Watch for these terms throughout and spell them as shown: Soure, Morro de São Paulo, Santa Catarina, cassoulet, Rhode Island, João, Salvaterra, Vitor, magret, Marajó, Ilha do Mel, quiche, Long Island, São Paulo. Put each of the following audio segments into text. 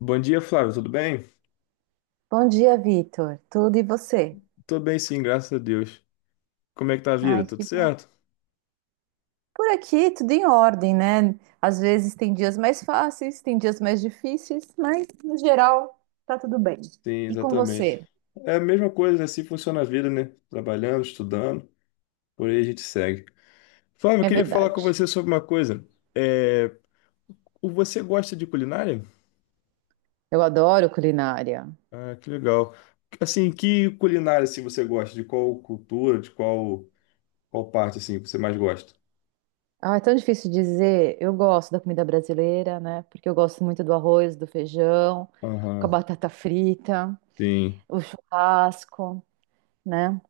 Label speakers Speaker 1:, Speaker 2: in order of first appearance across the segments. Speaker 1: Bom dia, Flávio, tudo bem?
Speaker 2: Bom dia, Vitor. Tudo e você?
Speaker 1: Tô bem sim, graças a Deus. Como é que tá a vida?
Speaker 2: Ai,
Speaker 1: Tudo
Speaker 2: que bom.
Speaker 1: certo?
Speaker 2: Por aqui, tudo em ordem, né? Às vezes tem dias mais fáceis, tem dias mais difíceis, mas no geral tá tudo bem.
Speaker 1: Sim,
Speaker 2: E com
Speaker 1: exatamente.
Speaker 2: você?
Speaker 1: É a mesma coisa, assim funciona a vida, né? Trabalhando, estudando, por aí a gente segue. Flávio, eu
Speaker 2: É
Speaker 1: queria falar com
Speaker 2: verdade.
Speaker 1: você sobre uma coisa. É, você gosta de culinária?
Speaker 2: Eu adoro culinária.
Speaker 1: Ah, que legal. Assim, que culinária assim, você gosta? De qual cultura, de qual, qual parte assim, você mais gosta?
Speaker 2: Ah, é tão difícil dizer. Eu gosto da comida brasileira, né? Porque eu gosto muito do arroz, do feijão, com a
Speaker 1: Aham,
Speaker 2: batata frita,
Speaker 1: sim.
Speaker 2: o churrasco, né?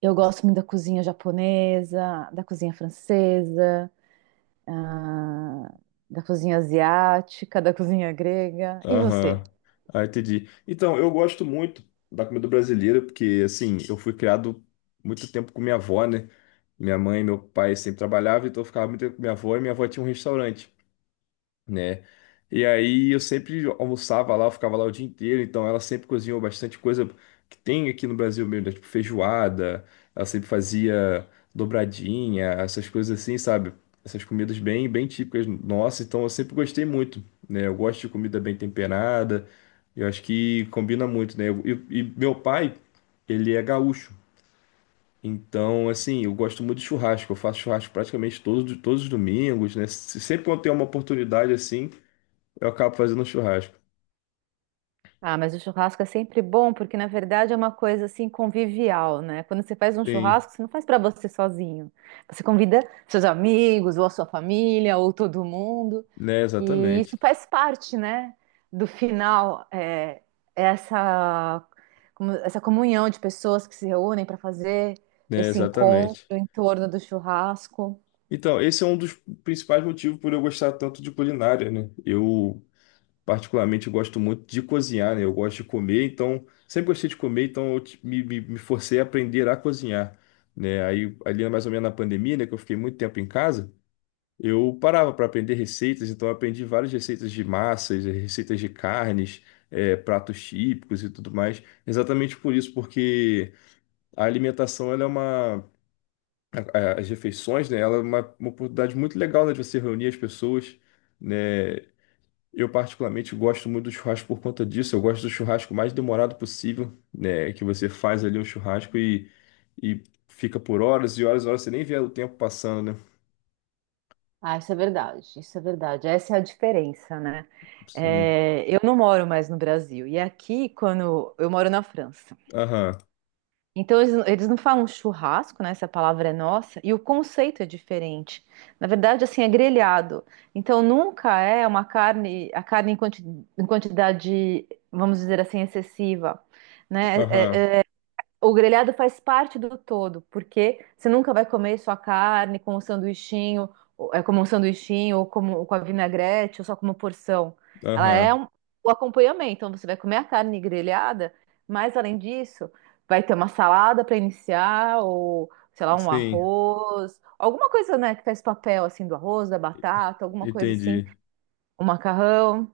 Speaker 2: Eu gosto muito da cozinha japonesa, da cozinha francesa. ah, Da cozinha asiática, da cozinha grega. E você?
Speaker 1: Aham. Ah, entendi. Então, eu gosto muito da comida brasileira, porque, assim, eu fui criado muito tempo com minha avó, né? Minha mãe e meu pai sempre trabalhavam, então eu ficava muito tempo com minha avó, e minha avó tinha um restaurante, né? E aí eu sempre almoçava lá, eu ficava lá o dia inteiro, então ela sempre cozinhou bastante coisa que tem aqui no Brasil mesmo, né? Tipo feijoada, ela sempre fazia dobradinha, essas coisas assim, sabe? Essas comidas bem, bem típicas nossas, então eu sempre gostei muito, né? Eu gosto de comida bem temperada, eu acho que combina muito, né? E meu pai, ele é gaúcho. Então, assim, eu gosto muito de churrasco. Eu faço churrasco praticamente todos os domingos, né? Sempre quando tem uma oportunidade assim, eu acabo fazendo um churrasco.
Speaker 2: Ah, mas o churrasco é sempre bom, porque na verdade é uma coisa assim convivial, né? Quando você faz um
Speaker 1: Sim,
Speaker 2: churrasco, você não faz para você sozinho. Você convida seus amigos, ou a sua família, ou todo mundo.
Speaker 1: né?
Speaker 2: E
Speaker 1: Exatamente.
Speaker 2: isso faz parte, né? Do final, é essa, essa comunhão de pessoas que se reúnem para fazer
Speaker 1: Né?
Speaker 2: esse encontro
Speaker 1: Exatamente.
Speaker 2: em torno do churrasco.
Speaker 1: Então, esse é um dos principais motivos por eu gostar tanto de culinária, né? Eu, particularmente, gosto muito de cozinhar, né? Eu gosto de comer, então, sempre gostei de comer, então eu te- me forcei a aprender a cozinhar, né? Aí, ali mais ou menos na pandemia, né, que eu fiquei muito tempo em casa, eu parava para aprender receitas, então eu aprendi várias receitas de massas, receitas de carnes, pratos típicos e tudo mais, exatamente por isso, porque a alimentação, as refeições, né? Ela é uma oportunidade muito legal, né, de você reunir as pessoas, né? Eu particularmente gosto muito do churrasco por conta disso. Eu gosto do churrasco mais demorado possível, né? Que você faz ali um churrasco e fica por horas e horas e horas, você nem vê o tempo passando, né?
Speaker 2: Ah, isso é verdade, isso é verdade. Essa é a diferença, né?
Speaker 1: Sim.
Speaker 2: É, eu não moro mais no Brasil. E aqui, quando eu moro na França.
Speaker 1: Aham,
Speaker 2: Então, eles não falam churrasco, né? Essa palavra é nossa. E o conceito é diferente. Na verdade, assim, é grelhado. Então, nunca é uma carne, a carne em em quantidade, vamos dizer assim, excessiva, né? É,
Speaker 1: aham,
Speaker 2: o grelhado faz parte do todo, porque você nunca vai comer sua carne com um sanduichinho, como um sanduichinho, ou com a vinagrete, ou só como porção. Ela é
Speaker 1: aham.
Speaker 2: o acompanhamento, então você vai comer a carne grelhada, mas além disso, vai ter uma salada para iniciar, ou sei lá, um
Speaker 1: Sim,
Speaker 2: arroz, alguma coisa, né, que faz papel assim do arroz, da batata, alguma coisa assim,
Speaker 1: entendi.
Speaker 2: um macarrão.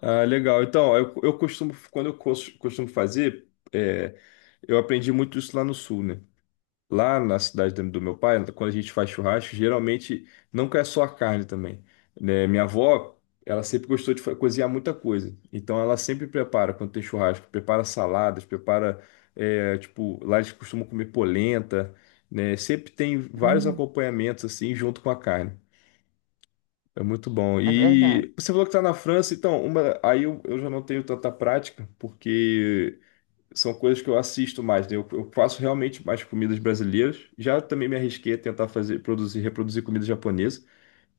Speaker 1: Ah, legal. Então, eu costumo, quando costumo fazer, é, eu aprendi muito isso lá no sul, né? Lá na cidade do meu pai, quando a gente faz churrasco, geralmente não é só a carne também. Né? Minha avó, ela sempre gostou de cozinhar muita coisa. Então ela sempre prepara, quando tem churrasco, prepara saladas, prepara, é, tipo, lá eles costumam comer polenta, né? Sempre tem vários
Speaker 2: Hum,
Speaker 1: acompanhamentos assim junto com a carne. É muito bom.
Speaker 2: É verdade.
Speaker 1: E você falou que está na França, então, uma, aí eu já não tenho tanta prática, porque são coisas que eu assisto mais, né? Eu faço realmente mais comidas brasileiras. Já também me arrisquei a tentar fazer, produzir, reproduzir comida japonesa.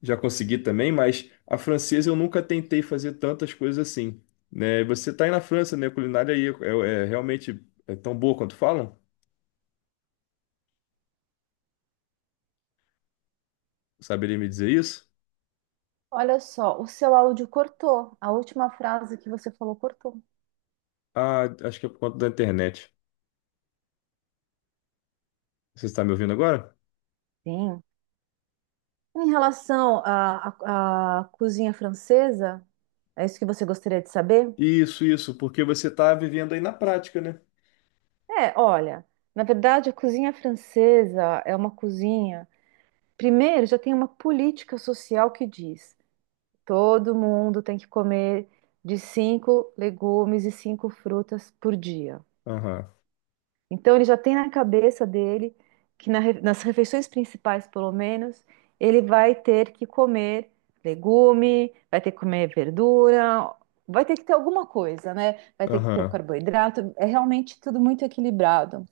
Speaker 1: Já consegui também, mas a francesa eu nunca tentei fazer tantas coisas assim, né? Você tá aí na França, né? A culinária aí é, é realmente é tão boa quanto falam? Saberia me dizer isso?
Speaker 2: Olha só, o seu áudio cortou. A última frase que você falou cortou.
Speaker 1: Ah, acho que é por conta da internet. Você está me ouvindo agora?
Speaker 2: Sim. Em relação à cozinha francesa, é isso que você gostaria de saber?
Speaker 1: Isso, porque você tá vivendo aí na prática, né?
Speaker 2: É, olha, na verdade, a cozinha francesa é uma cozinha. Primeiro, já tem uma política social que diz: todo mundo tem que comer de cinco legumes e cinco frutas por dia.
Speaker 1: Aham,
Speaker 2: Então ele já tem na cabeça dele que nas refeições principais, pelo menos, ele vai ter que comer legume, vai ter que comer verdura, vai ter que ter alguma coisa, né? Vai ter que ter o
Speaker 1: aham.
Speaker 2: carboidrato. É realmente tudo muito equilibrado.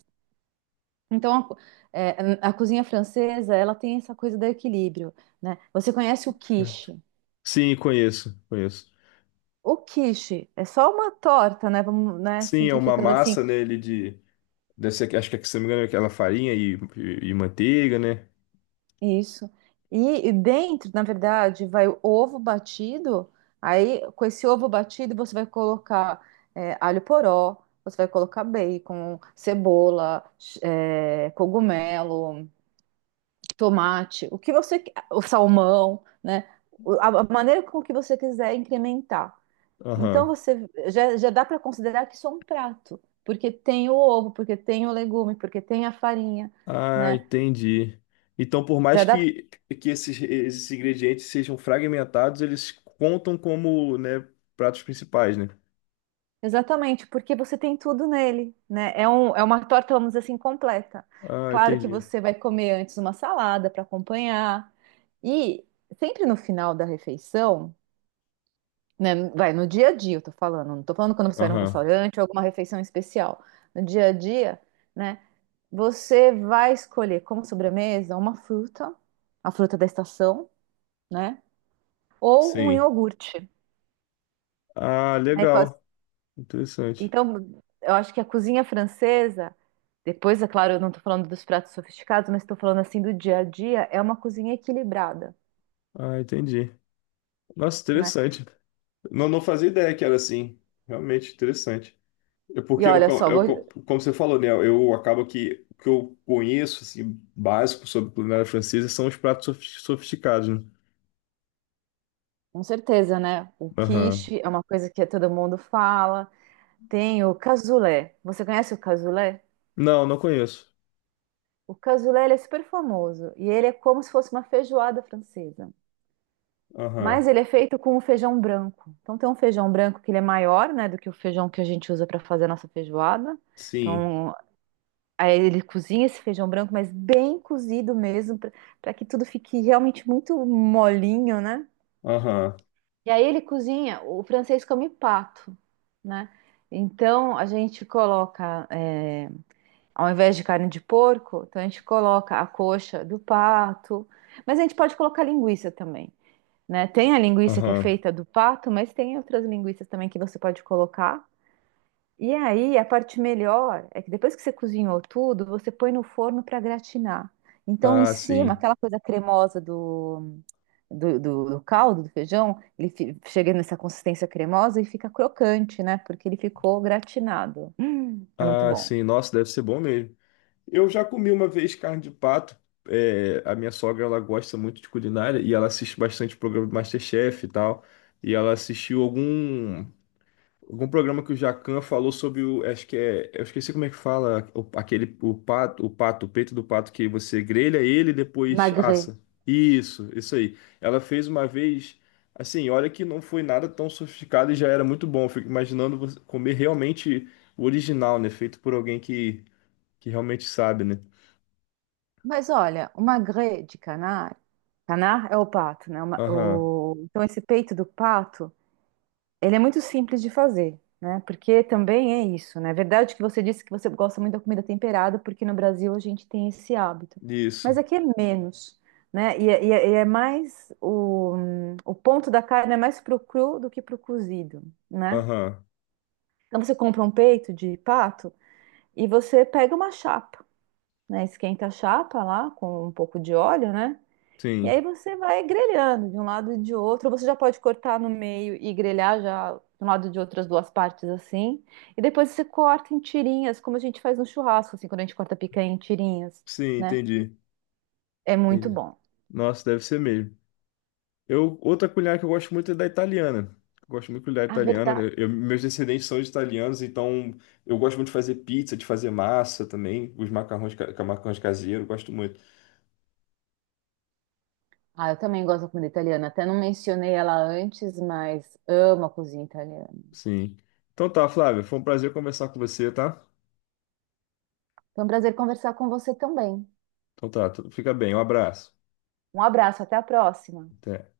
Speaker 2: Então é, a cozinha francesa, ela tem essa coisa do equilíbrio, né? Você conhece o
Speaker 1: Certo.
Speaker 2: quiche?
Speaker 1: Sim, conheço, conheço.
Speaker 2: O quiche é só uma torta, né? Vamos, né,
Speaker 1: Sim, é uma
Speaker 2: simplificando assim.
Speaker 1: massa, né, ele de deve ser, acho que, se não me engano, é aquela farinha e manteiga, né?
Speaker 2: Isso. E dentro, na verdade, vai o ovo batido. Aí, com esse ovo batido, você vai colocar alho poró, você vai colocar bacon, cebola, cogumelo, tomate, o que você, o salmão, né? A maneira com que você quiser incrementar. Então,
Speaker 1: Aham.
Speaker 2: você já dá para considerar que isso é um prato, porque tem o ovo, porque tem o legume, porque tem a farinha,
Speaker 1: Ah,
Speaker 2: né?
Speaker 1: entendi. Então, por mais
Speaker 2: Já dá.
Speaker 1: que esses, esses ingredientes sejam fragmentados, eles contam como, né, pratos principais, né?
Speaker 2: Exatamente, porque você tem tudo nele, né? É, é uma torta, vamos dizer assim, completa.
Speaker 1: Ah,
Speaker 2: Claro que
Speaker 1: entendi.
Speaker 2: você vai comer antes uma salada para acompanhar. E sempre no final da refeição, né? Vai no dia a dia, eu tô falando, não tô falando quando você vai num
Speaker 1: Aham,
Speaker 2: restaurante ou alguma refeição especial. No dia a dia, né? Você vai escolher como sobremesa uma fruta, a fruta da estação, né? Ou um
Speaker 1: sim.
Speaker 2: iogurte,
Speaker 1: Ah,
Speaker 2: né?
Speaker 1: legal. Interessante.
Speaker 2: Então, eu acho que a cozinha francesa, depois, é claro, eu não estou falando dos pratos sofisticados, mas estou falando assim do dia a dia, é uma cozinha equilibrada,
Speaker 1: Ah, entendi. Nossa,
Speaker 2: né?
Speaker 1: interessante. Não, não fazia ideia que era assim. Realmente interessante. É
Speaker 2: E
Speaker 1: porque
Speaker 2: olha só,
Speaker 1: como você falou, né? Eu acabo que o que eu conheço, assim, básico sobre culinária francesa são os pratos sofisticados, né?
Speaker 2: com certeza, né? O
Speaker 1: Aham.
Speaker 2: quiche é uma coisa que todo mundo fala. Tem o cassoulet. Você conhece o cassoulet?
Speaker 1: Não, não conheço.
Speaker 2: O cassoulet, ele é super famoso e ele é como se fosse uma feijoada francesa.
Speaker 1: Aham.
Speaker 2: Mas ele é feito com o feijão branco. Então tem um feijão branco que ele é maior, né, do que o feijão que a gente usa para fazer a nossa feijoada.
Speaker 1: Sim.
Speaker 2: Então, aí ele cozinha esse feijão branco, mas bem cozido mesmo, para que tudo fique realmente muito molinho, né?
Speaker 1: Aham.
Speaker 2: E aí ele cozinha, o francês come pato, né? Então a gente coloca, ao invés de carne de porco, então a gente coloca a coxa do pato, mas a gente pode colocar linguiça também, né? Tem a linguiça que é
Speaker 1: Aham.
Speaker 2: feita do pato, mas tem outras linguiças também que você pode colocar. E aí, a parte melhor é que depois que você cozinhou tudo, você põe no forno para gratinar. Então, em
Speaker 1: Ah,
Speaker 2: cima,
Speaker 1: sim.
Speaker 2: aquela coisa cremosa do caldo, do feijão, ele chega nessa consistência cremosa e fica crocante, né? Porque ele ficou gratinado. É muito
Speaker 1: Ah,
Speaker 2: bom.
Speaker 1: sim. Nossa, deve ser bom mesmo. Eu já comi uma vez carne de pato. É, a minha sogra, ela gosta muito de culinária e ela assiste bastante programa do MasterChef e tal. E ela assistiu algum. Algum programa que o Jacan falou sobre o. Acho que é. Eu esqueci como é que fala. O, aquele. O pato, o pato, o peito do pato que você grelha ele e depois
Speaker 2: Magret.
Speaker 1: assa. Isso aí. Ela fez uma vez. Assim, olha que não foi nada tão sofisticado e já era muito bom. Eu fico imaginando você comer realmente o original, né? Feito por alguém que realmente sabe, né?
Speaker 2: Mas olha, o magret de canar, canar é o pato, né? O ma-
Speaker 1: Aham.
Speaker 2: o- então, esse peito do pato. Ele é muito simples de fazer, né? Porque também é isso, né? É verdade que você disse que você gosta muito da comida temperada, porque no Brasil a gente tem esse hábito. Mas
Speaker 1: Isso.
Speaker 2: aqui é menos, né? E é mais o ponto da carne é mais pro cru do que pro cozido, né?
Speaker 1: Aham.
Speaker 2: Então você compra um peito de pato e você pega uma chapa, né? Esquenta a chapa lá com um pouco de óleo, né? E aí
Speaker 1: Sim.
Speaker 2: você vai grelhando de um lado e de outro. Você já pode cortar no meio e grelhar já de um lado e de outras duas partes assim. E depois você corta em tirinhas, como a gente faz no churrasco, assim, quando a gente corta picanha em tirinhas,
Speaker 1: Sim,
Speaker 2: né?
Speaker 1: entendi.
Speaker 2: É muito
Speaker 1: Entendi.
Speaker 2: bom.
Speaker 1: Nossa, deve ser mesmo. Eu, outra culinária que eu gosto muito é da italiana. Eu gosto muito de culinária
Speaker 2: A
Speaker 1: italiana,
Speaker 2: verdade.
Speaker 1: né? Meus descendentes são de italianos, então eu gosto muito de fazer pizza, de fazer massa também, os macarrões, macarrões caseiros, gosto muito.
Speaker 2: Ah, eu também gosto da comida italiana. Até não mencionei ela antes, mas amo a cozinha italiana.
Speaker 1: Sim. Então tá, Flávio, foi um prazer conversar com você, tá?
Speaker 2: Foi um prazer conversar com você também.
Speaker 1: Então tá, fica bem, um abraço.
Speaker 2: Um abraço, até a próxima.
Speaker 1: Até.